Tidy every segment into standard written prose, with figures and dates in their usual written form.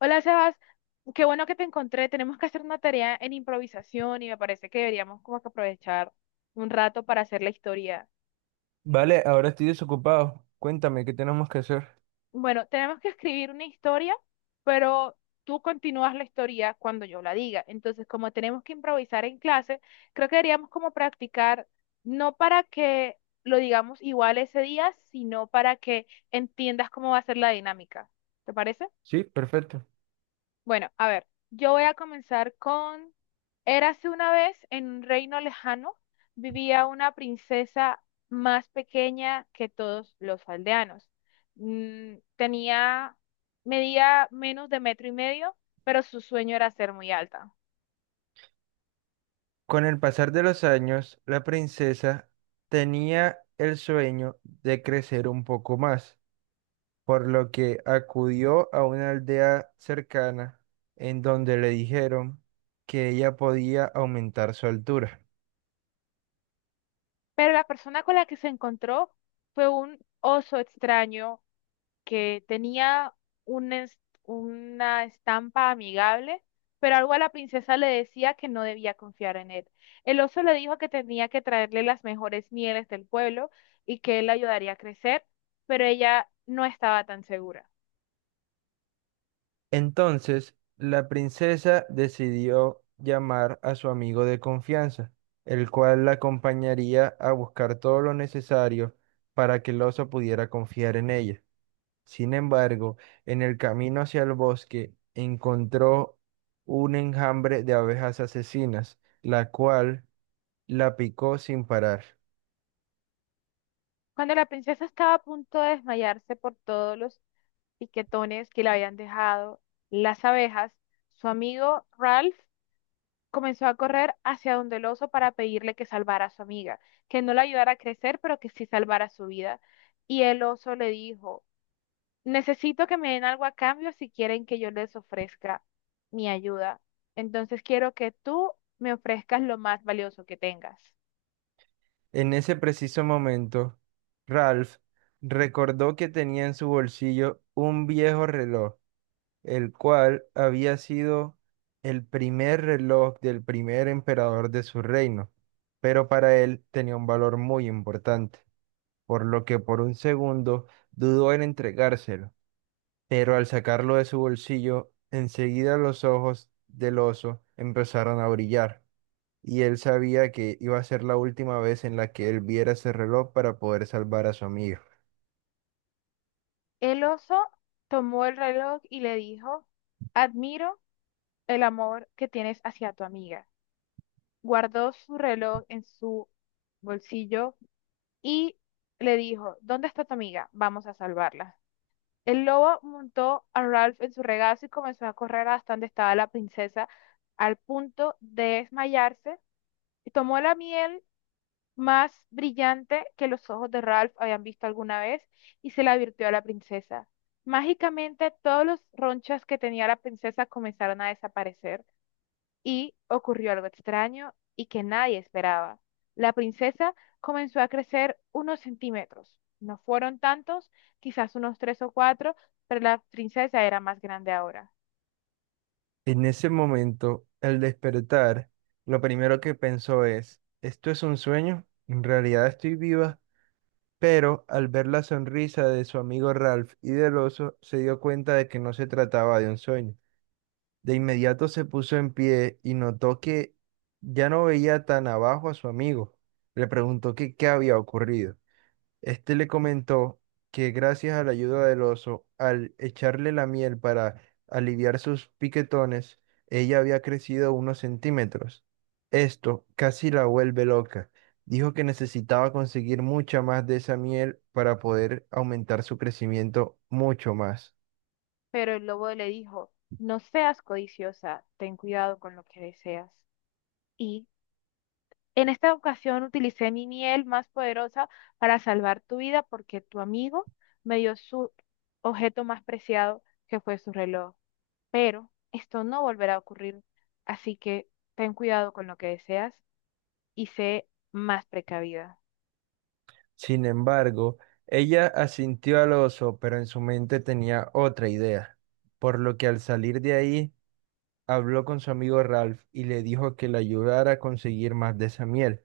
Hola, Sebas. Qué bueno que te encontré. Tenemos que hacer una tarea en improvisación y me parece que deberíamos como que aprovechar un rato para hacer la historia. Vale, ahora estoy desocupado. Cuéntame, ¿qué tenemos que hacer? Bueno, tenemos que escribir una historia, pero tú continúas la historia cuando yo la diga. Entonces, como tenemos que improvisar en clase, creo que deberíamos como practicar, no para que lo digamos igual ese día, sino para que entiendas cómo va a ser la dinámica. ¿Te parece? Sí, perfecto. Bueno, a ver, yo voy a comenzar con, érase una vez en un reino lejano, vivía una princesa más pequeña que todos los aldeanos. Tenía, medía menos de metro y medio, pero su sueño era ser muy alta. Con el pasar de los años, la princesa tenía el sueño de crecer un poco más, por lo que acudió a una aldea cercana en donde le dijeron que ella podía aumentar su altura. Pero la persona con la que se encontró fue un oso extraño que tenía un es- una estampa amigable, pero algo a la princesa le decía que no debía confiar en él. El oso le dijo que tenía que traerle las mejores mieles del pueblo y que él la ayudaría a crecer, pero ella no estaba tan segura. Entonces, la princesa decidió llamar a su amigo de confianza, el cual la acompañaría a buscar todo lo necesario para que el oso pudiera confiar en ella. Sin embargo, en el camino hacia el bosque encontró un enjambre de abejas asesinas, la cual la picó sin parar. Cuando la princesa estaba a punto de desmayarse por todos los piquetones que le habían dejado las abejas, su amigo Ralph comenzó a correr hacia donde el oso para pedirle que salvara a su amiga, que no la ayudara a crecer, pero que sí salvara su vida. Y el oso le dijo, necesito que me den algo a cambio si quieren que yo les ofrezca mi ayuda. Entonces quiero que tú me ofrezcas lo más valioso que tengas. En ese preciso momento, Ralph recordó que tenía en su bolsillo un viejo reloj el cual había sido el primer reloj del primer emperador de su reino, pero para él tenía un valor muy importante, por lo que por un segundo dudó en entregárselo, pero al sacarlo de su bolsillo, enseguida los ojos del oso empezaron a brillar, y él sabía que iba a ser la última vez en la que él viera ese reloj para poder salvar a su amigo. El oso tomó el reloj y le dijo, admiro el amor que tienes hacia tu amiga. Guardó su reloj en su bolsillo y le dijo, ¿dónde está tu amiga? Vamos a salvarla. El lobo montó a Ralph en su regazo y comenzó a correr hasta donde estaba la princesa, al punto de desmayarse, y tomó la miel más brillante que los ojos de Ralph habían visto alguna vez y se la virtió a la princesa. Mágicamente, todos los ronchas que tenía la princesa comenzaron a desaparecer y ocurrió algo extraño y que nadie esperaba. La princesa comenzó a crecer unos centímetros. No fueron tantos, quizás unos tres o cuatro, pero la princesa era más grande ahora. En ese momento, al despertar, lo primero que pensó es, ¿esto es un sueño? En realidad estoy viva, pero al ver la sonrisa de su amigo Ralph y del oso, se dio cuenta de que no se trataba de un sueño. De inmediato se puso en pie y notó que ya no veía tan abajo a su amigo. Le preguntó que qué había ocurrido. Este le comentó que gracias a la ayuda del oso, al echarle la miel para aliviar sus piquetones, ella había crecido unos centímetros. Esto casi la vuelve loca. Dijo que necesitaba conseguir mucha más de esa miel para poder aumentar su crecimiento mucho más. Pero el lobo le dijo, no seas codiciosa, ten cuidado con lo que deseas. Y en esta ocasión utilicé mi miel más poderosa para salvar tu vida porque tu amigo me dio su objeto más preciado, que fue su reloj. Pero esto no volverá a ocurrir, así que ten cuidado con lo que deseas y sé más precavida. Sin embargo, ella asintió al oso, pero en su mente tenía otra idea, por lo que al salir de ahí, habló con su amigo Ralph y le dijo que le ayudara a conseguir más de esa miel.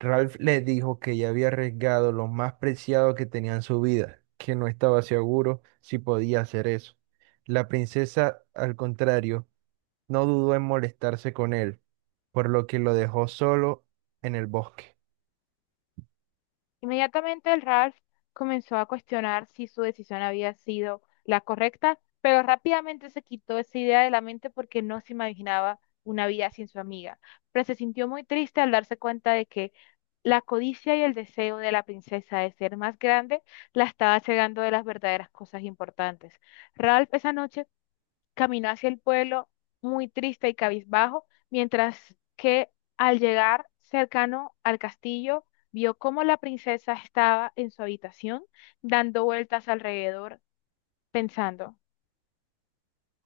Ralph le dijo que ya había arriesgado lo más preciado que tenía en su vida, que no estaba seguro si podía hacer eso. La princesa, al contrario, no dudó en molestarse con él, por lo que lo dejó solo en el bosque. Inmediatamente el Ralph comenzó a cuestionar si su decisión había sido la correcta, pero rápidamente se quitó esa idea de la mente porque no se imaginaba una vida sin su amiga, pero se sintió muy triste al darse cuenta de que la codicia y el deseo de la princesa de ser más grande la estaba cegando de las verdaderas cosas importantes. Ralph esa noche caminó hacia el pueblo muy triste y cabizbajo, mientras que al llegar cercano al castillo, vio cómo la princesa estaba en su habitación, dando vueltas alrededor, pensando.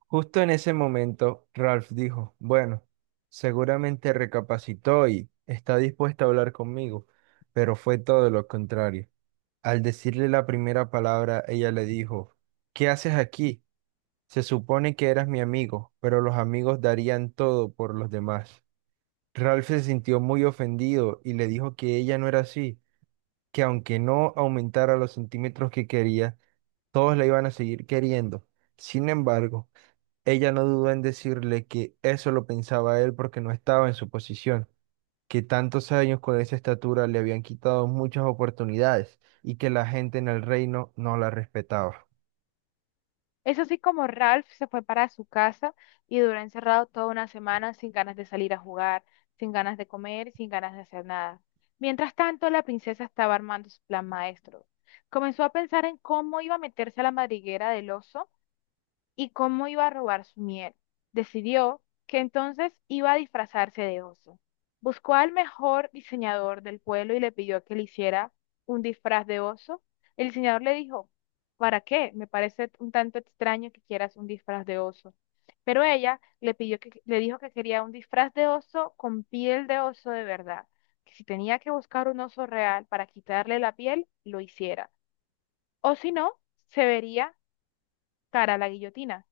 Justo en ese momento, Ralph dijo, bueno, seguramente recapacitó y está dispuesta a hablar conmigo, pero fue todo lo contrario. Al decirle la primera palabra, ella le dijo, ¿qué haces aquí? Se supone que eras mi amigo, pero los amigos darían todo por los demás. Ralph se sintió muy ofendido y le dijo que ella no era así, que aunque no aumentara los centímetros que quería, todos la iban a seguir queriendo. Sin embargo, ella no dudó en decirle que eso lo pensaba él porque no estaba en su posición, que tantos años con esa estatura le habían quitado muchas oportunidades y que la gente en el reino no la respetaba. Es así como Ralph se fue para su casa y duró encerrado toda una semana sin ganas de salir a jugar, sin ganas de comer, sin ganas de hacer nada. Mientras tanto, la princesa estaba armando su plan maestro. Comenzó a pensar en cómo iba a meterse a la madriguera del oso y cómo iba a robar su miel. Decidió que entonces iba a disfrazarse de oso. Buscó al mejor diseñador del pueblo y le pidió que le hiciera un disfraz de oso. El diseñador le dijo, ¿para qué? Me parece un tanto extraño que quieras un disfraz de oso. Pero ella le pidió que, le dijo que quería un disfraz de oso con piel de oso de verdad, que si tenía que buscar un oso real para quitarle la piel, lo hiciera. O si no, se vería cara a la guillotina.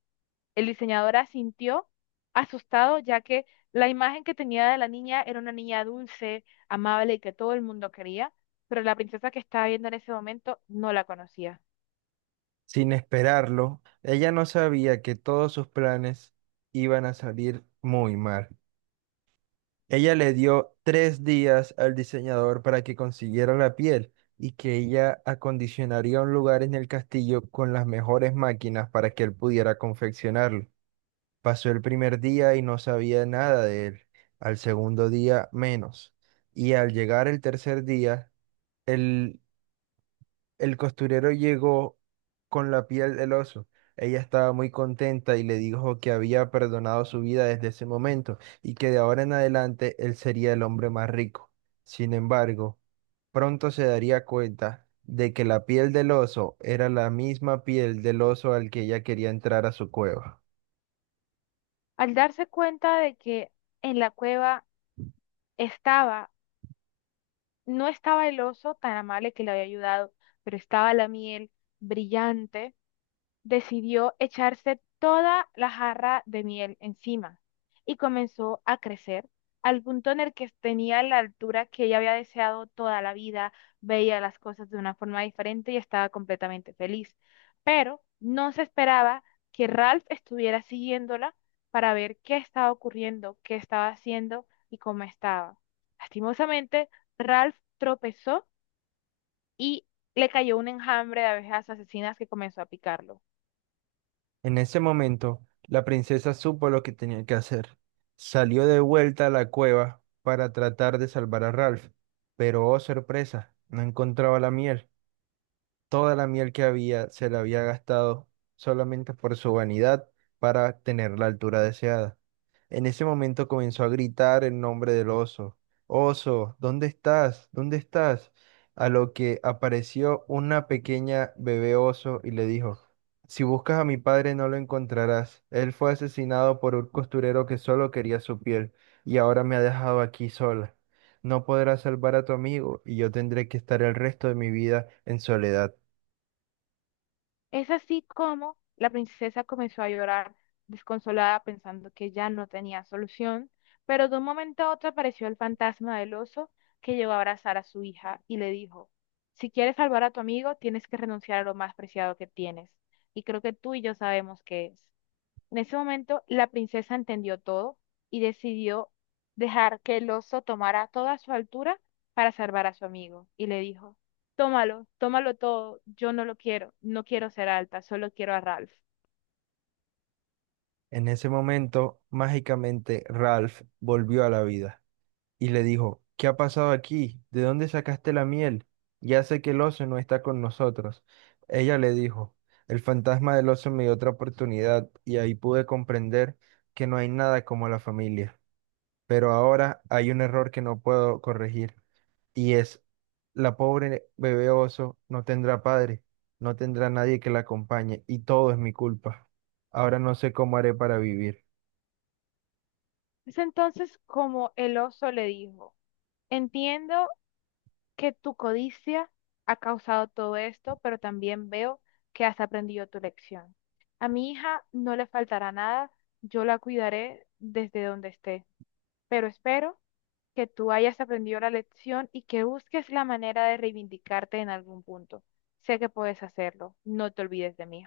El diseñador asintió, asustado, ya que la imagen que tenía de la niña era una niña dulce, amable y que todo el mundo quería, pero la princesa que estaba viendo en ese momento no la conocía. Sin esperarlo, ella no sabía que todos sus planes iban a salir muy mal. Ella le dio 3 días al diseñador para que consiguiera la piel y que ella acondicionaría un lugar en el castillo con las mejores máquinas para que él pudiera confeccionarlo. Pasó el primer día y no sabía nada de él. Al segundo día menos. Y al llegar el tercer día, el, el costurero llegó con la piel del oso. Ella estaba muy contenta y le dijo que había perdonado su vida desde ese momento y que de ahora en adelante él sería el hombre más rico. Sin embargo, pronto se daría cuenta de que la piel del oso era la misma piel del oso al que ella quería entrar a su cueva. Al darse cuenta de que en la cueva estaba, no estaba el oso tan amable que le había ayudado, pero estaba la miel brillante, decidió echarse toda la jarra de miel encima y comenzó a crecer al punto en el que tenía la altura que ella había deseado toda la vida, veía las cosas de una forma diferente y estaba completamente feliz. Pero no se esperaba que Ralph estuviera siguiéndola para ver qué estaba ocurriendo, qué estaba haciendo y cómo estaba. Lastimosamente, Ralph tropezó y le cayó un enjambre de abejas asesinas que comenzó a picarlo. En ese momento, la princesa supo lo que tenía que hacer. Salió de vuelta a la cueva para tratar de salvar a Ralph, pero oh sorpresa, no encontraba la miel. Toda la miel que había se la había gastado solamente por su vanidad para tener la altura deseada. En ese momento comenzó a gritar el nombre del oso. Oso, ¿dónde estás? ¿Dónde estás? A lo que apareció una pequeña bebé oso y le dijo, si buscas a mi padre no lo encontrarás. Él fue asesinado por un costurero que solo quería su piel y ahora me ha dejado aquí sola. No podrás salvar a tu amigo y yo tendré que estar el resto de mi vida en soledad. Es así como la princesa comenzó a llorar desconsolada pensando que ya no tenía solución, pero de un momento a otro apareció el fantasma del oso que llegó a abrazar a su hija y le dijo, si quieres salvar a tu amigo, tienes que renunciar a lo más preciado que tienes, y creo que tú y yo sabemos qué es. En ese momento, la princesa entendió todo y decidió dejar que el oso tomara toda su altura para salvar a su amigo. Y le dijo, tómalo, tómalo todo, yo no lo quiero, no quiero ser alta, solo quiero a Ralph. En ese momento, mágicamente, Ralph volvió a la vida y le dijo, ¿qué ha pasado aquí? ¿De dónde sacaste la miel? Ya sé que el oso no está con nosotros. Ella le dijo, el fantasma del oso me dio otra oportunidad y ahí pude comprender que no hay nada como la familia. Pero ahora hay un error que no puedo corregir y es, la pobre bebé oso no tendrá padre, no tendrá nadie que la acompañe y todo es mi culpa. Ahora no sé cómo haré para vivir. Es entonces como el oso le dijo, entiendo que tu codicia ha causado todo esto, pero también veo que has aprendido tu lección. A mi hija no le faltará nada, yo la cuidaré desde donde esté, pero espero que tú hayas aprendido la lección y que busques la manera de reivindicarte en algún punto. Sé que puedes hacerlo, no te olvides de mí.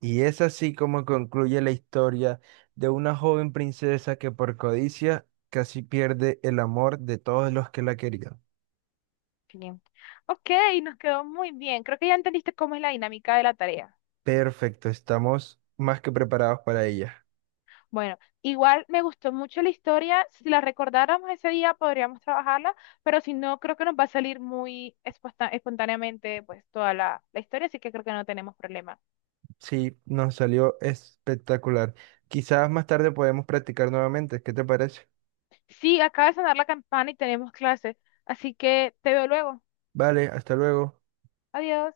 Y es así como concluye la historia de una joven princesa que por codicia casi pierde el amor de todos los que la querían. Bien. Ok, nos quedó muy bien. Creo que ya entendiste cómo es la dinámica de la tarea. Perfecto, estamos más que preparados para ella. Bueno, igual me gustó mucho la historia. Si la recordáramos ese día, podríamos trabajarla, pero si no, creo que nos va a salir muy espontáneamente pues toda la historia, así que creo que no tenemos problema. Sí, nos salió espectacular. Quizás más tarde podemos practicar nuevamente. ¿Qué te parece? Sí, acaba de sonar la campana y tenemos clase, así que te veo luego. Vale, hasta luego. Adiós.